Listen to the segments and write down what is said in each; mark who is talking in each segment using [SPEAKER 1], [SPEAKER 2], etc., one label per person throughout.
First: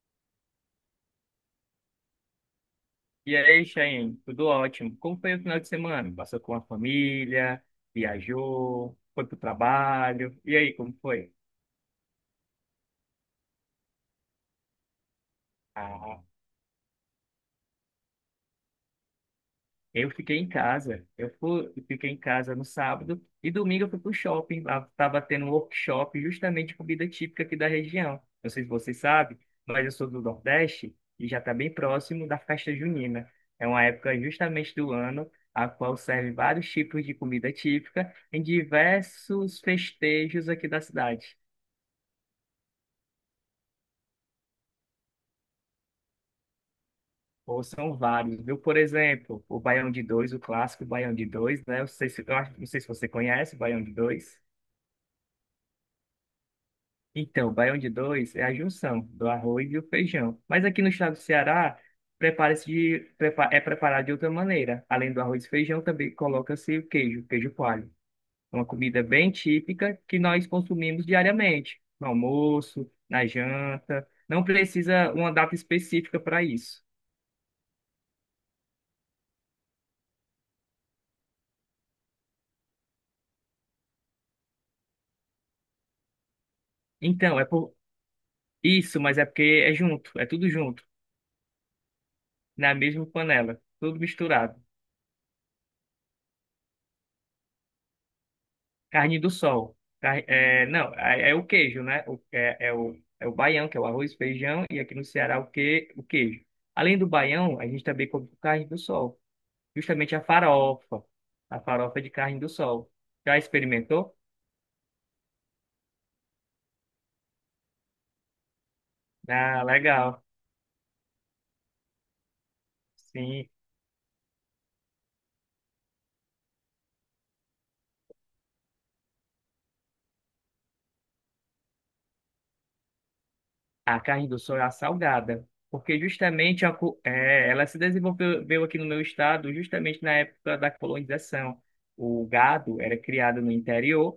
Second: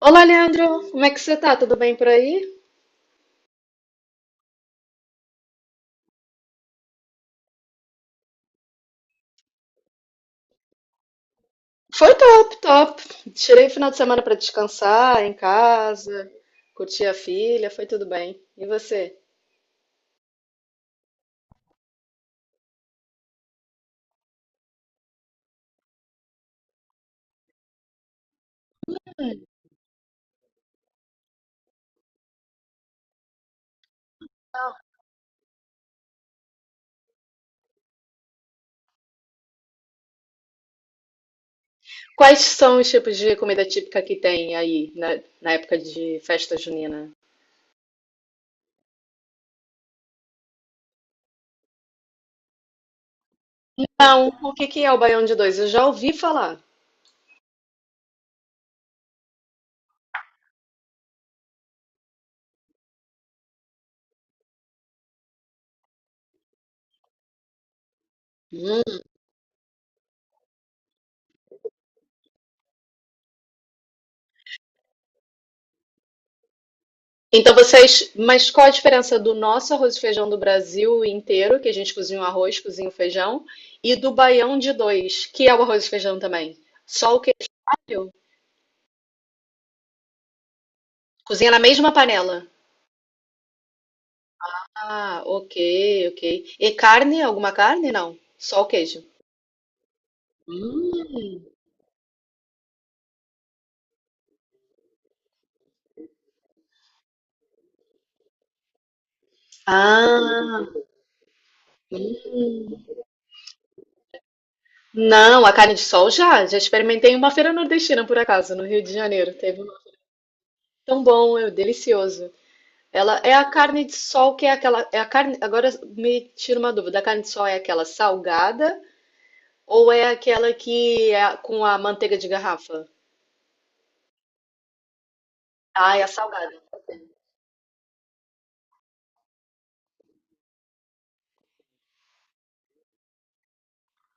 [SPEAKER 1] Olá, Leandro, como é que você tá? Tudo bem por aí?
[SPEAKER 2] E aí, Chayane, tudo ótimo. Como foi o final de semana? Passou com a família, viajou, foi pro trabalho. E aí, como foi?
[SPEAKER 1] Foi top, top. Tirei o final de semana pra descansar em
[SPEAKER 2] Ah,
[SPEAKER 1] casa, curtir a filha, foi tudo bem. E você?
[SPEAKER 2] eu fiquei em casa. Eu fiquei em casa no sábado e domingo eu fui pro shopping. Lá estava tendo um workshop justamente de comida típica aqui da região. Não sei se você sabe, mas eu sou do Nordeste e já está bem próximo da festa junina. É uma época justamente do ano a qual serve vários tipos de comida típica em diversos festejos aqui da cidade.
[SPEAKER 1] Quais são os tipos de comida típica que tem aí na época de festa junina?
[SPEAKER 2] Ou são vários, viu? Por exemplo, o Baião de Dois, o clássico Baião de Dois, né? Eu sei se- eu acho- não sei se você conhece o Baião de
[SPEAKER 1] Não,
[SPEAKER 2] Dois.
[SPEAKER 1] o que que é o baião de dois? Eu já ouvi falar.
[SPEAKER 2] Então, o baião de dois é a junção do arroz e o feijão. Mas aqui no estado do Ceará, é preparado de outra maneira. Além do arroz e feijão, também coloca-se o queijo, queijo coalho. É uma
[SPEAKER 1] Hum.
[SPEAKER 2] comida bem típica que nós consumimos diariamente, no almoço, na janta. Não precisa uma data específica para isso.
[SPEAKER 1] Então vocês, mas qual a diferença do nosso arroz e feijão do Brasil inteiro, que a gente cozinha o arroz, cozinha o feijão, e do baião de dois, que é o arroz e feijão também? Só o
[SPEAKER 2] Então, é
[SPEAKER 1] queijo.
[SPEAKER 2] por isso, mas é porque é junto, é tudo junto,
[SPEAKER 1] Cozinha na mesma panela.
[SPEAKER 2] na mesma panela, tudo misturado.
[SPEAKER 1] Ah, ok, ok. E carne? Alguma carne? Não. Só o queijo.
[SPEAKER 2] Carne do sol. Não, é o
[SPEAKER 1] Hum.
[SPEAKER 2] queijo, né? É o baião, que é o arroz, feijão, e aqui no Ceará o queijo. Além do baião, a gente também come carne do sol. Justamente a
[SPEAKER 1] Ah,
[SPEAKER 2] farofa. A farofa de carne do sol. Já experimentou?
[SPEAKER 1] não, a carne de sol já. Já experimentei em uma feira nordestina, por acaso, no Rio de Janeiro. Teve
[SPEAKER 2] Ah,
[SPEAKER 1] uma.
[SPEAKER 2] legal.
[SPEAKER 1] Tão bom, é delicioso. Ela é a
[SPEAKER 2] Sim,
[SPEAKER 1] carne de sol que é aquela. É a carne. Agora me tira uma dúvida. A carne de sol é aquela salgada ou é aquela que é com a manteiga de garrafa?
[SPEAKER 2] a carne do sol é a salgada.
[SPEAKER 1] Ah,
[SPEAKER 2] Porque
[SPEAKER 1] é a salgada.
[SPEAKER 2] justamente ela se desenvolveu veio aqui no meu estado justamente na época da colonização. O gado era criado no interior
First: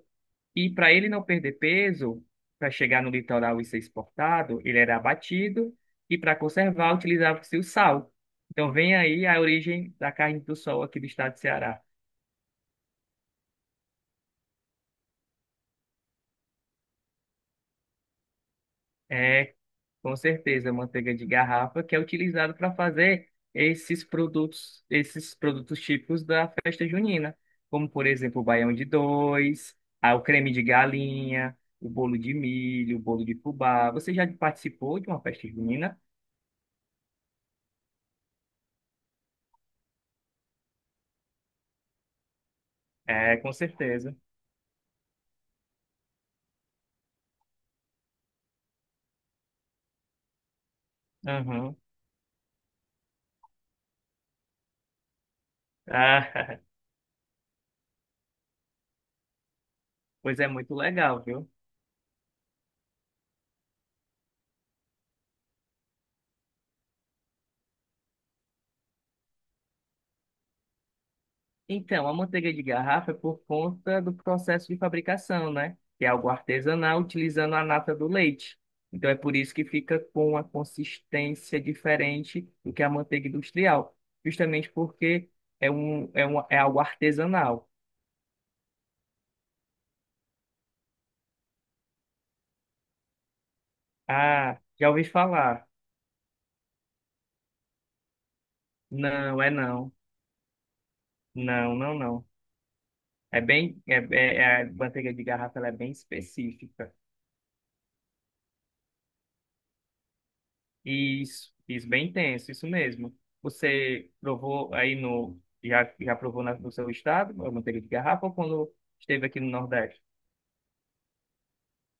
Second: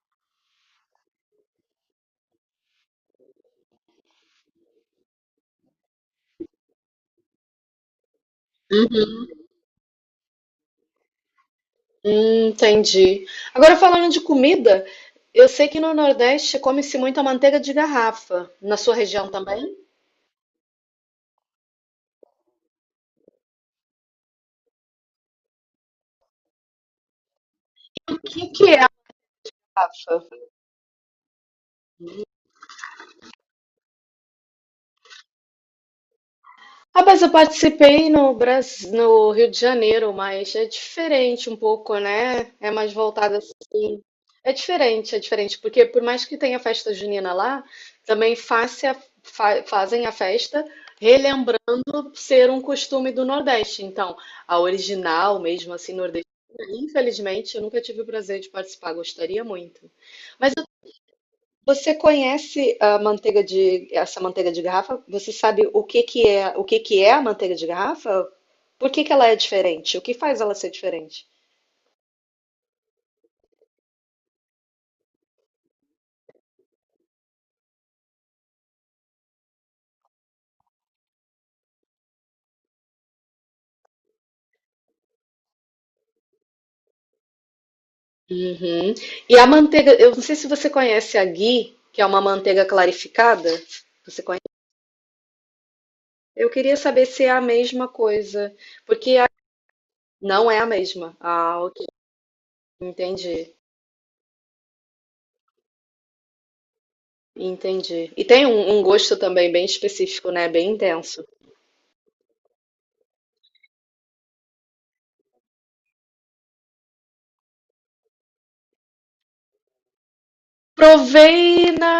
[SPEAKER 2] e para ele não perder peso, para chegar no litoral e ser exportado, ele era abatido e para conservar utilizava-se o sal. Então vem aí a origem da carne do sol aqui do estado de Ceará.
[SPEAKER 1] Entendi. Agora falando de comida, eu sei que no Nordeste come-se muito a manteiga de garrafa. Na sua região
[SPEAKER 2] É,
[SPEAKER 1] também?
[SPEAKER 2] com certeza, a manteiga de garrafa que é utilizada para fazer esses produtos típicos da festa junina, como por
[SPEAKER 1] O
[SPEAKER 2] exemplo o
[SPEAKER 1] que que
[SPEAKER 2] baião
[SPEAKER 1] é
[SPEAKER 2] de
[SPEAKER 1] a
[SPEAKER 2] dois, ah, o
[SPEAKER 1] garrafa?
[SPEAKER 2] creme de galinha, o bolo de milho, o bolo de fubá. Você já participou de uma festa junina?
[SPEAKER 1] Rapaz, eu participei no Brasil, no Rio de Janeiro, mas é diferente um pouco, né? É mais voltada
[SPEAKER 2] É, com
[SPEAKER 1] assim.
[SPEAKER 2] certeza.
[SPEAKER 1] É diferente, porque por mais que tenha festa junina lá, também fazem a festa
[SPEAKER 2] Uhum.
[SPEAKER 1] ser um costume do Nordeste. Então, a original, mesmo assim, nordestina,
[SPEAKER 2] Ah,
[SPEAKER 1] infelizmente, eu nunca tive o prazer de participar, gostaria muito.
[SPEAKER 2] pois é
[SPEAKER 1] Mas
[SPEAKER 2] muito legal, viu?
[SPEAKER 1] você conhece a manteiga de, essa manteiga de garrafa? Você sabe o que que é, o que que é a manteiga de garrafa? Por que que ela é diferente? O que faz ela ser diferente?
[SPEAKER 2] Então, a manteiga de garrafa é por conta do processo de fabricação, né? Que é algo artesanal utilizando a nata do leite. Então, é por isso que fica com uma consistência diferente do que a manteiga industrial, justamente porque é algo artesanal.
[SPEAKER 1] Uhum. E a manteiga, eu não sei se você conhece a ghee, que é uma manteiga clarificada. Você conhece?
[SPEAKER 2] Ah, já ouvi falar.
[SPEAKER 1] Eu queria saber se é a mesma coisa, porque a-
[SPEAKER 2] Não, é não.
[SPEAKER 1] não é a mesma. Ah,
[SPEAKER 2] Não,
[SPEAKER 1] ok.
[SPEAKER 2] não, não.
[SPEAKER 1] Entendi,
[SPEAKER 2] É bem, é, é, é- a manteiga de garrafa ela é bem específica.
[SPEAKER 1] entendi. E tem um gosto também bem específico, né? Bem intenso.
[SPEAKER 2] Isso bem tenso, isso mesmo. Você provou aí no. Já provou no seu estado, a manteiga de garrafa, ou quando esteve aqui no Nordeste?
[SPEAKER 1] Provei na,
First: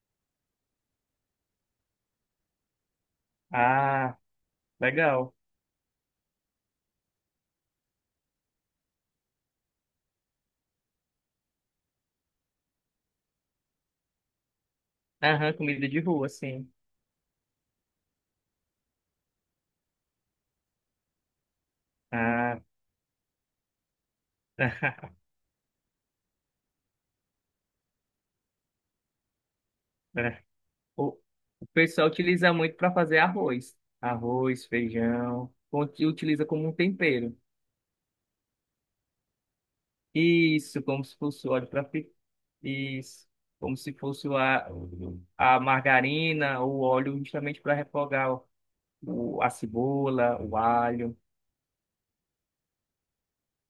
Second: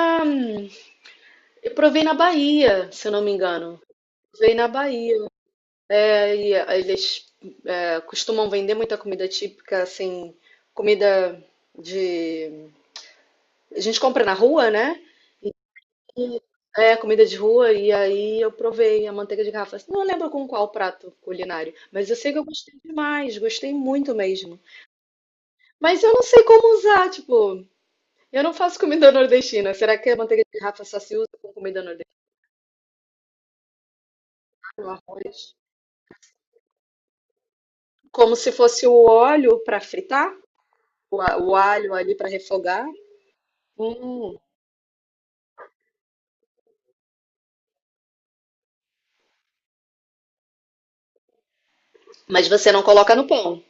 [SPEAKER 1] eu provei na Bahia, se eu não me engano.
[SPEAKER 2] Ah,
[SPEAKER 1] Provei na Bahia.
[SPEAKER 2] legal.
[SPEAKER 1] É, eles é, costumam vender muita comida típica, assim, comida de. A gente compra na rua, né?
[SPEAKER 2] Aham, comida de rua,
[SPEAKER 1] E,
[SPEAKER 2] sim.
[SPEAKER 1] é, comida de rua, e aí eu provei a manteiga de garrafa. Não lembro com qual prato culinário, mas eu sei que eu
[SPEAKER 2] Ah,
[SPEAKER 1] gostei demais, gostei muito mesmo. Mas eu não sei como usar, tipo. Eu não faço comida nordestina. Será que a
[SPEAKER 2] é.
[SPEAKER 1] manteiga de garrafa só
[SPEAKER 2] o,
[SPEAKER 1] se usa com
[SPEAKER 2] o
[SPEAKER 1] comida
[SPEAKER 2] pessoal
[SPEAKER 1] nordestina,
[SPEAKER 2] utiliza muito para fazer arroz. Arroz,
[SPEAKER 1] o
[SPEAKER 2] feijão,
[SPEAKER 1] arroz?
[SPEAKER 2] utiliza como um tempero.
[SPEAKER 1] Como se fosse o óleo para fritar,
[SPEAKER 2] Isso, como se fosse o
[SPEAKER 1] o
[SPEAKER 2] óleo para.
[SPEAKER 1] alho ali para refogar.
[SPEAKER 2] Isso, como se fosse
[SPEAKER 1] Hum.
[SPEAKER 2] a margarina ou o óleo justamente para refogar a cebola, o alho.
[SPEAKER 1] Mas você não coloca no pão,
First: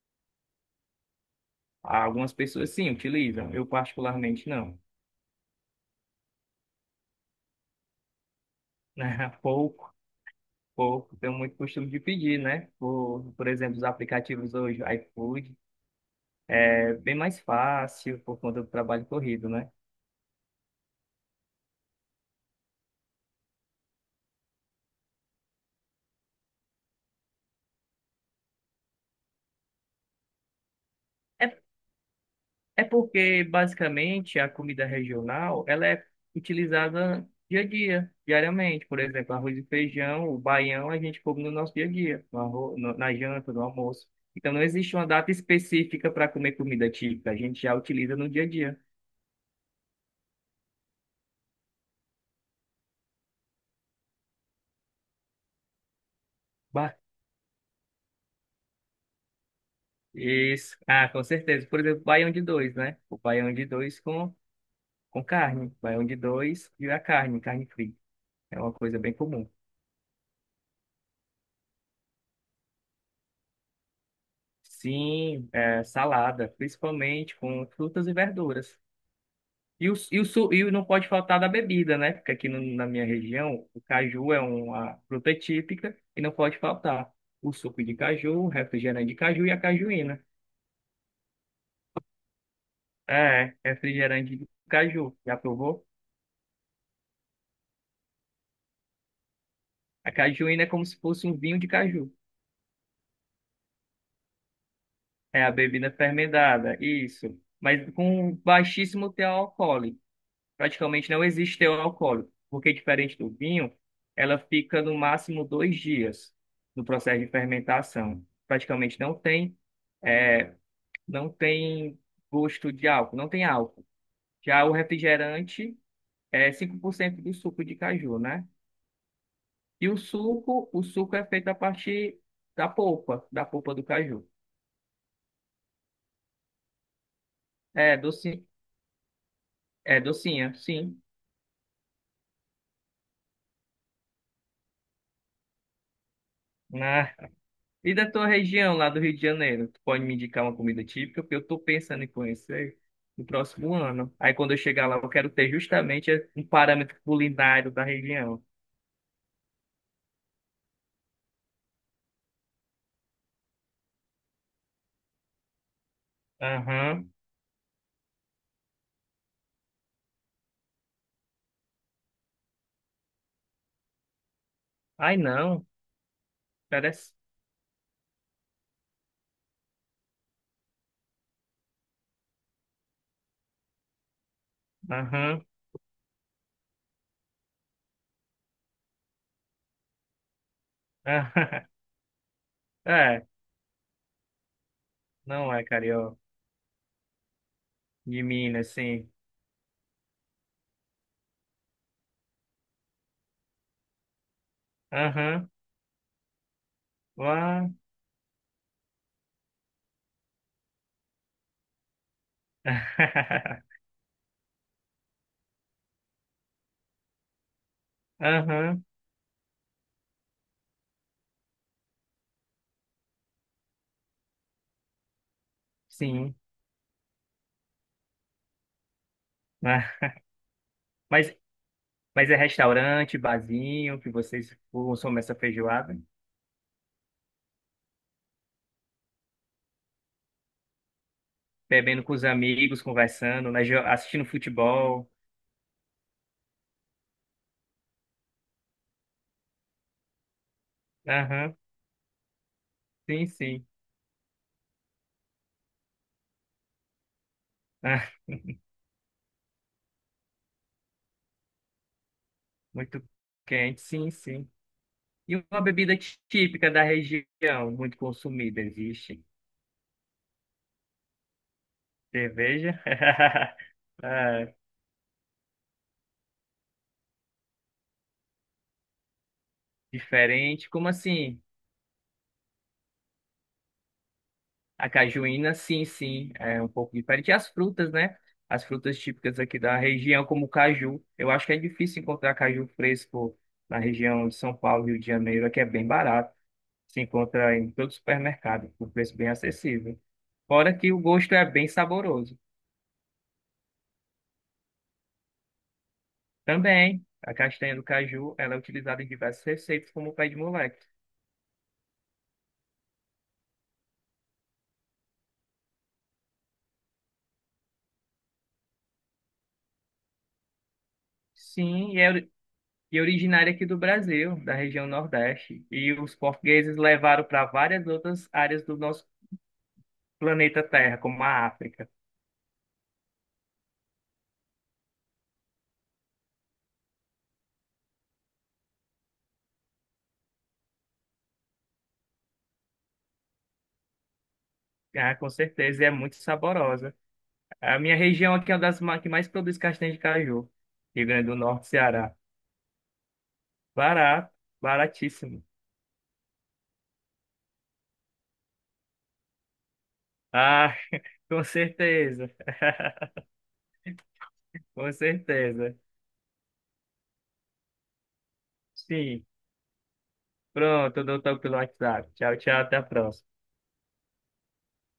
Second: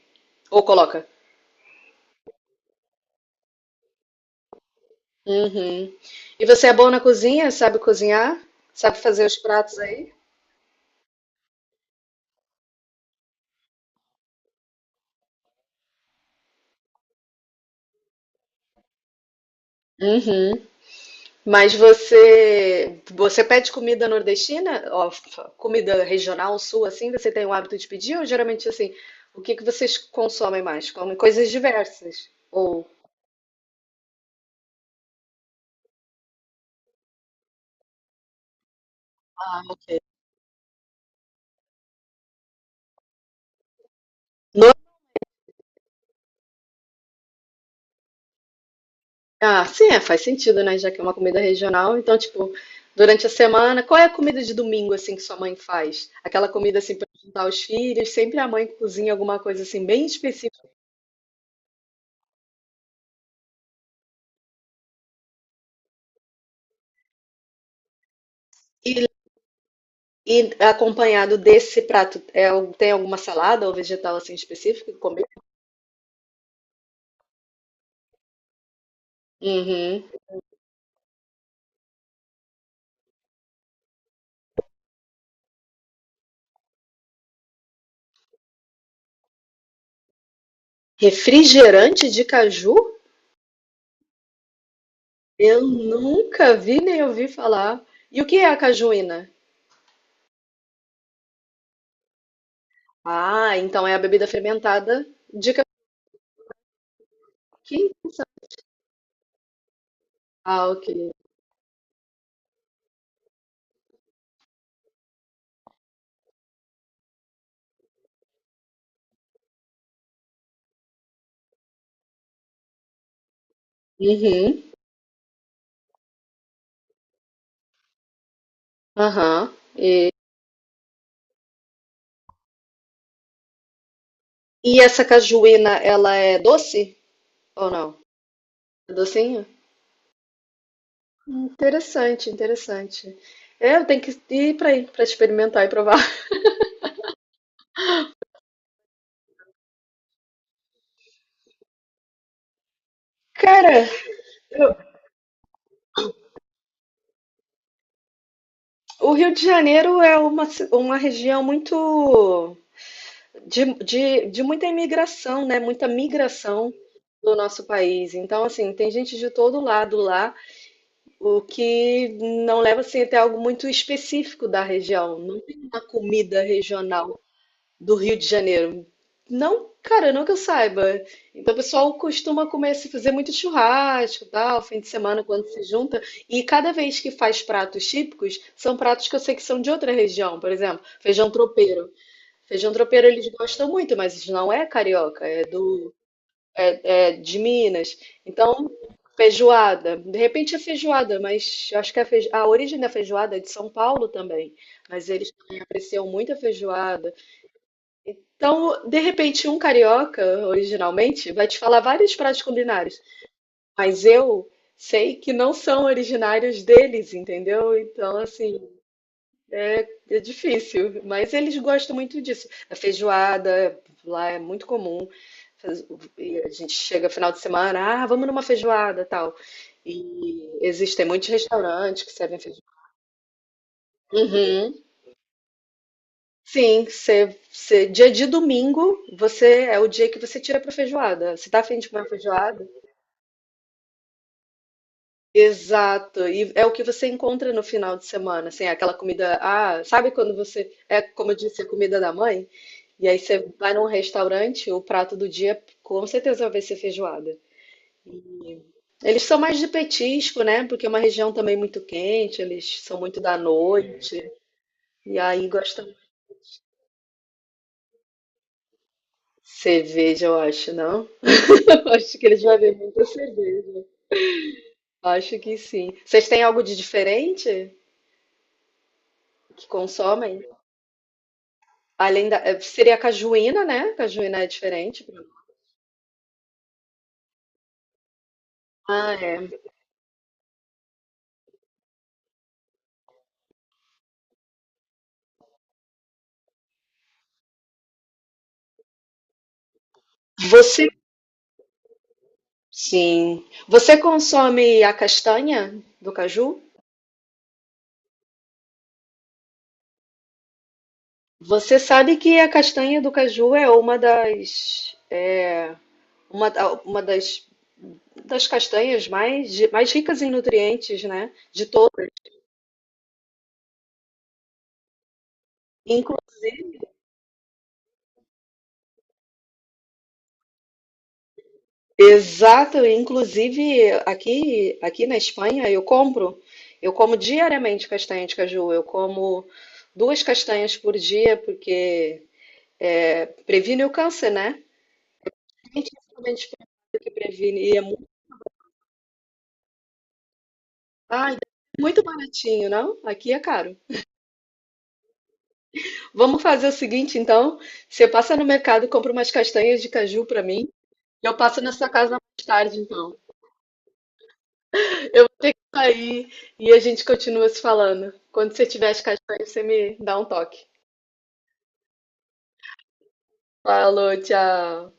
[SPEAKER 1] ou coloca?
[SPEAKER 2] Algumas pessoas sim utilizam, eu particularmente não.
[SPEAKER 1] Uhum. E você é bom na cozinha? Sabe cozinhar? Sabe fazer os pratos
[SPEAKER 2] Pouco,
[SPEAKER 1] aí?
[SPEAKER 2] pouco, tenho muito costume de pedir, né? Por exemplo, os aplicativos hoje, iFood, é bem mais fácil por conta do trabalho corrido, né?
[SPEAKER 1] Uhum. Mas você pede comida nordestina, ó, comida regional sul assim, você tem o hábito de pedir ou geralmente assim, o que que vocês consomem mais? Comem coisas diversas
[SPEAKER 2] É
[SPEAKER 1] ou
[SPEAKER 2] porque, basicamente, a comida regional, ela é utilizada dia a dia, diariamente. Por exemplo, arroz
[SPEAKER 1] Ah,
[SPEAKER 2] e
[SPEAKER 1] ok.
[SPEAKER 2] feijão, o baião, a gente come no nosso dia a dia, na janta, no almoço. Então, não
[SPEAKER 1] No-
[SPEAKER 2] existe uma data específica para comer comida típica, a gente já utiliza no dia a dia.
[SPEAKER 1] Ah, sim, é, faz sentido, né? Já que é uma comida regional, então tipo, durante a semana, qual é a comida de domingo assim que sua mãe faz? Aquela comida assim
[SPEAKER 2] Ba-
[SPEAKER 1] para juntar os filhos, sempre a mãe cozinha alguma coisa assim bem específica.
[SPEAKER 2] Isso. Ah, com certeza. Por exemplo, baião de dois, né? O baião de dois com carne. Baião de dois e a carne, carne frita. É uma
[SPEAKER 1] E,
[SPEAKER 2] coisa bem comum.
[SPEAKER 1] e acompanhado desse prato, é, al- tem alguma salada ou vegetal assim específico?
[SPEAKER 2] Sim, salada, principalmente com frutas e verduras. E, o,
[SPEAKER 1] Uhum.
[SPEAKER 2] e, o, su- e não pode faltar da bebida, né? Porque aqui na minha região, o caju é uma fruta típica e não pode faltar o suco de caju, o refrigerante de caju e a cajuína.
[SPEAKER 1] Refrigerante de caju?
[SPEAKER 2] É, refrigerante de caju. Já
[SPEAKER 1] Eu
[SPEAKER 2] provou?
[SPEAKER 1] nunca vi nem ouvi falar. E o que é a cajuína?
[SPEAKER 2] A cajuína é como se fosse um vinho de caju.
[SPEAKER 1] Ah, então é a bebida fermentada
[SPEAKER 2] É a
[SPEAKER 1] de caju.
[SPEAKER 2] bebida fermentada, isso.
[SPEAKER 1] Que
[SPEAKER 2] Mas com
[SPEAKER 1] interessante.
[SPEAKER 2] baixíssimo teor alcoólico.
[SPEAKER 1] Ah, ok.
[SPEAKER 2] Praticamente não existe teor alcoólico, porque diferente do vinho, ela fica no máximo 2 dias no processo de fermentação. Praticamente não tem, é, não tem gosto de álcool, não tem álcool.
[SPEAKER 1] Uhum.
[SPEAKER 2] Já o refrigerante é 5% do suco de caju, né?
[SPEAKER 1] Aham.
[SPEAKER 2] E o
[SPEAKER 1] E,
[SPEAKER 2] suco, o suco é feito a partir da polpa do caju.
[SPEAKER 1] e essa cajuína, ela é doce ou não?
[SPEAKER 2] É, docinha,
[SPEAKER 1] É docinho?
[SPEAKER 2] é docinha, sim.
[SPEAKER 1] Interessante, interessante. É, eu tenho que ir para aí, para experimentar e provar.
[SPEAKER 2] E da tua região lá do Rio de Janeiro, tu pode me indicar uma comida típica, porque eu tô pensando em conhecer no próximo
[SPEAKER 1] Cara,
[SPEAKER 2] ano. Aí quando eu
[SPEAKER 1] eu-
[SPEAKER 2] chegar lá, eu quero ter justamente um parâmetro culinário da região.
[SPEAKER 1] o Rio de Janeiro é uma região muito de muita imigração, né? Muita migração
[SPEAKER 2] Aham.
[SPEAKER 1] do nosso país. Então, assim, tem gente de todo lado lá, o que não leva assim, até algo muito específico da
[SPEAKER 2] Ai,
[SPEAKER 1] região. Não tem
[SPEAKER 2] não.
[SPEAKER 1] uma comida
[SPEAKER 2] Parece.
[SPEAKER 1] regional do Rio de Janeiro. Não, cara, não que eu saiba. Então, o pessoal costuma comer, se fazer muito churrasco, tal, fim de semana
[SPEAKER 2] Aham.
[SPEAKER 1] quando se junta. E cada vez que faz pratos típicos, são pratos que eu sei que são de outra região. Por exemplo, feijão
[SPEAKER 2] Aham.
[SPEAKER 1] tropeiro. Feijão tropeiro
[SPEAKER 2] É,
[SPEAKER 1] eles gostam muito, mas não é carioca, é
[SPEAKER 2] não é
[SPEAKER 1] do,
[SPEAKER 2] carioca.
[SPEAKER 1] é de Minas.
[SPEAKER 2] De
[SPEAKER 1] Então,
[SPEAKER 2] Minas, sim.
[SPEAKER 1] feijoada. De repente é feijoada, mas eu acho que a, a origem da feijoada é de São Paulo também. Mas eles
[SPEAKER 2] Aham.
[SPEAKER 1] também apreciam muito a feijoada.
[SPEAKER 2] Lá.
[SPEAKER 1] Então, de repente, um carioca, originalmente, vai te falar vários pratos culinários. Mas eu sei que não são originários deles, entendeu? Então, assim,
[SPEAKER 2] Aham.
[SPEAKER 1] é difícil, mas eles gostam muito disso. A feijoada lá é muito comum. Faz-
[SPEAKER 2] Sim.
[SPEAKER 1] e a gente chega final de semana, ah, vamos numa feijoada, tal.
[SPEAKER 2] Ah,
[SPEAKER 1] E existem muitos
[SPEAKER 2] Mas,
[SPEAKER 1] restaurantes que
[SPEAKER 2] mas é
[SPEAKER 1] servem feijoada.
[SPEAKER 2] restaurante, barzinho, que vocês
[SPEAKER 1] Uhum.
[SPEAKER 2] consomem essa feijoada?
[SPEAKER 1] Sim, dia de domingo, você é o dia que você tira para feijoada. Você tá afim de comer
[SPEAKER 2] Bebendo
[SPEAKER 1] uma
[SPEAKER 2] com os
[SPEAKER 1] feijoada?
[SPEAKER 2] amigos, conversando, né, assistindo futebol.
[SPEAKER 1] Exato, e é o que você encontra no final de semana, assim, aquela comida, ah, sabe quando você, é como eu
[SPEAKER 2] Aham,
[SPEAKER 1] disse, a comida da mãe? E aí
[SPEAKER 2] sim,
[SPEAKER 1] você
[SPEAKER 2] sim.
[SPEAKER 1] vai num restaurante, o prato do dia com certeza vai ser feijoada.
[SPEAKER 2] Ah,
[SPEAKER 1] Eles são mais de petisco, né? Porque é uma região também muito quente, eles são
[SPEAKER 2] muito
[SPEAKER 1] muito da
[SPEAKER 2] quente, sim,
[SPEAKER 1] noite.
[SPEAKER 2] sim.
[SPEAKER 1] E
[SPEAKER 2] E
[SPEAKER 1] aí
[SPEAKER 2] uma
[SPEAKER 1] gostam
[SPEAKER 2] bebida típica da região, muito consumida, existe.
[SPEAKER 1] cerveja, eu acho, não? Eu acho que eles vão ver
[SPEAKER 2] Cerveja?
[SPEAKER 1] muita cerveja.
[SPEAKER 2] Ah,
[SPEAKER 1] Acho que sim. Vocês têm algo de diferente que consomem?
[SPEAKER 2] diferente. Como assim?
[SPEAKER 1] Além da, eh, seria a cajuína, né? Cajuína é
[SPEAKER 2] A
[SPEAKER 1] diferente.
[SPEAKER 2] cajuína, sim, sim, é um pouco diferente. E as frutas, né? As frutas
[SPEAKER 1] Ah,
[SPEAKER 2] típicas aqui
[SPEAKER 1] é.
[SPEAKER 2] da região, como o caju. Eu acho que é difícil encontrar caju fresco na região de São Paulo, Rio de Janeiro, aqui é bem barato. Se encontra em todo supermercado, por preço bem acessível. Fora
[SPEAKER 1] Você,
[SPEAKER 2] que o gosto é bem saboroso.
[SPEAKER 1] sim. Você consome a castanha do caju?
[SPEAKER 2] Também, a castanha do caju, ela é utilizada em diversas receitas, como o pé de moleque.
[SPEAKER 1] Você sabe que a castanha do caju é uma das é, uma das, das castanhas mais ricas em nutrientes, né? De
[SPEAKER 2] Sim, e
[SPEAKER 1] todas.
[SPEAKER 2] é, ori- e originária aqui do Brasil, da região Nordeste. E os
[SPEAKER 1] Inclusive,
[SPEAKER 2] portugueses levaram para várias outras áreas do nosso planeta Terra, como a África.
[SPEAKER 1] exato, inclusive aqui, aqui na Espanha eu compro, eu como diariamente castanha de caju, eu como duas castanhas por dia porque é, previne o câncer, né?
[SPEAKER 2] Ah, com certeza, e é muito
[SPEAKER 1] Principalmente
[SPEAKER 2] saborosa.
[SPEAKER 1] porque previne e
[SPEAKER 2] A
[SPEAKER 1] é
[SPEAKER 2] minha
[SPEAKER 1] muito,
[SPEAKER 2] região aqui é uma das que mais produz castanha de caju. Rio Grande do
[SPEAKER 1] ai,
[SPEAKER 2] Norte,
[SPEAKER 1] muito
[SPEAKER 2] Ceará.
[SPEAKER 1] baratinho, não? Aqui é caro.
[SPEAKER 2] Barato, baratíssimo.
[SPEAKER 1] Vamos fazer o seguinte, então. Você passa no mercado, compra umas castanhas de caju pra mim.
[SPEAKER 2] Ah,
[SPEAKER 1] E eu
[SPEAKER 2] com
[SPEAKER 1] passo na sua casa
[SPEAKER 2] certeza.
[SPEAKER 1] mais tarde, então.
[SPEAKER 2] Com
[SPEAKER 1] Eu vou ter que
[SPEAKER 2] certeza.
[SPEAKER 1] sair e a gente continua se falando. Quando você tiver as
[SPEAKER 2] Sim.
[SPEAKER 1] castanhas, você me dá um toque.
[SPEAKER 2] Pronto, eu dou toque pelo WhatsApp. Tchau, tchau, até a próxima.
[SPEAKER 1] Falou, tchau.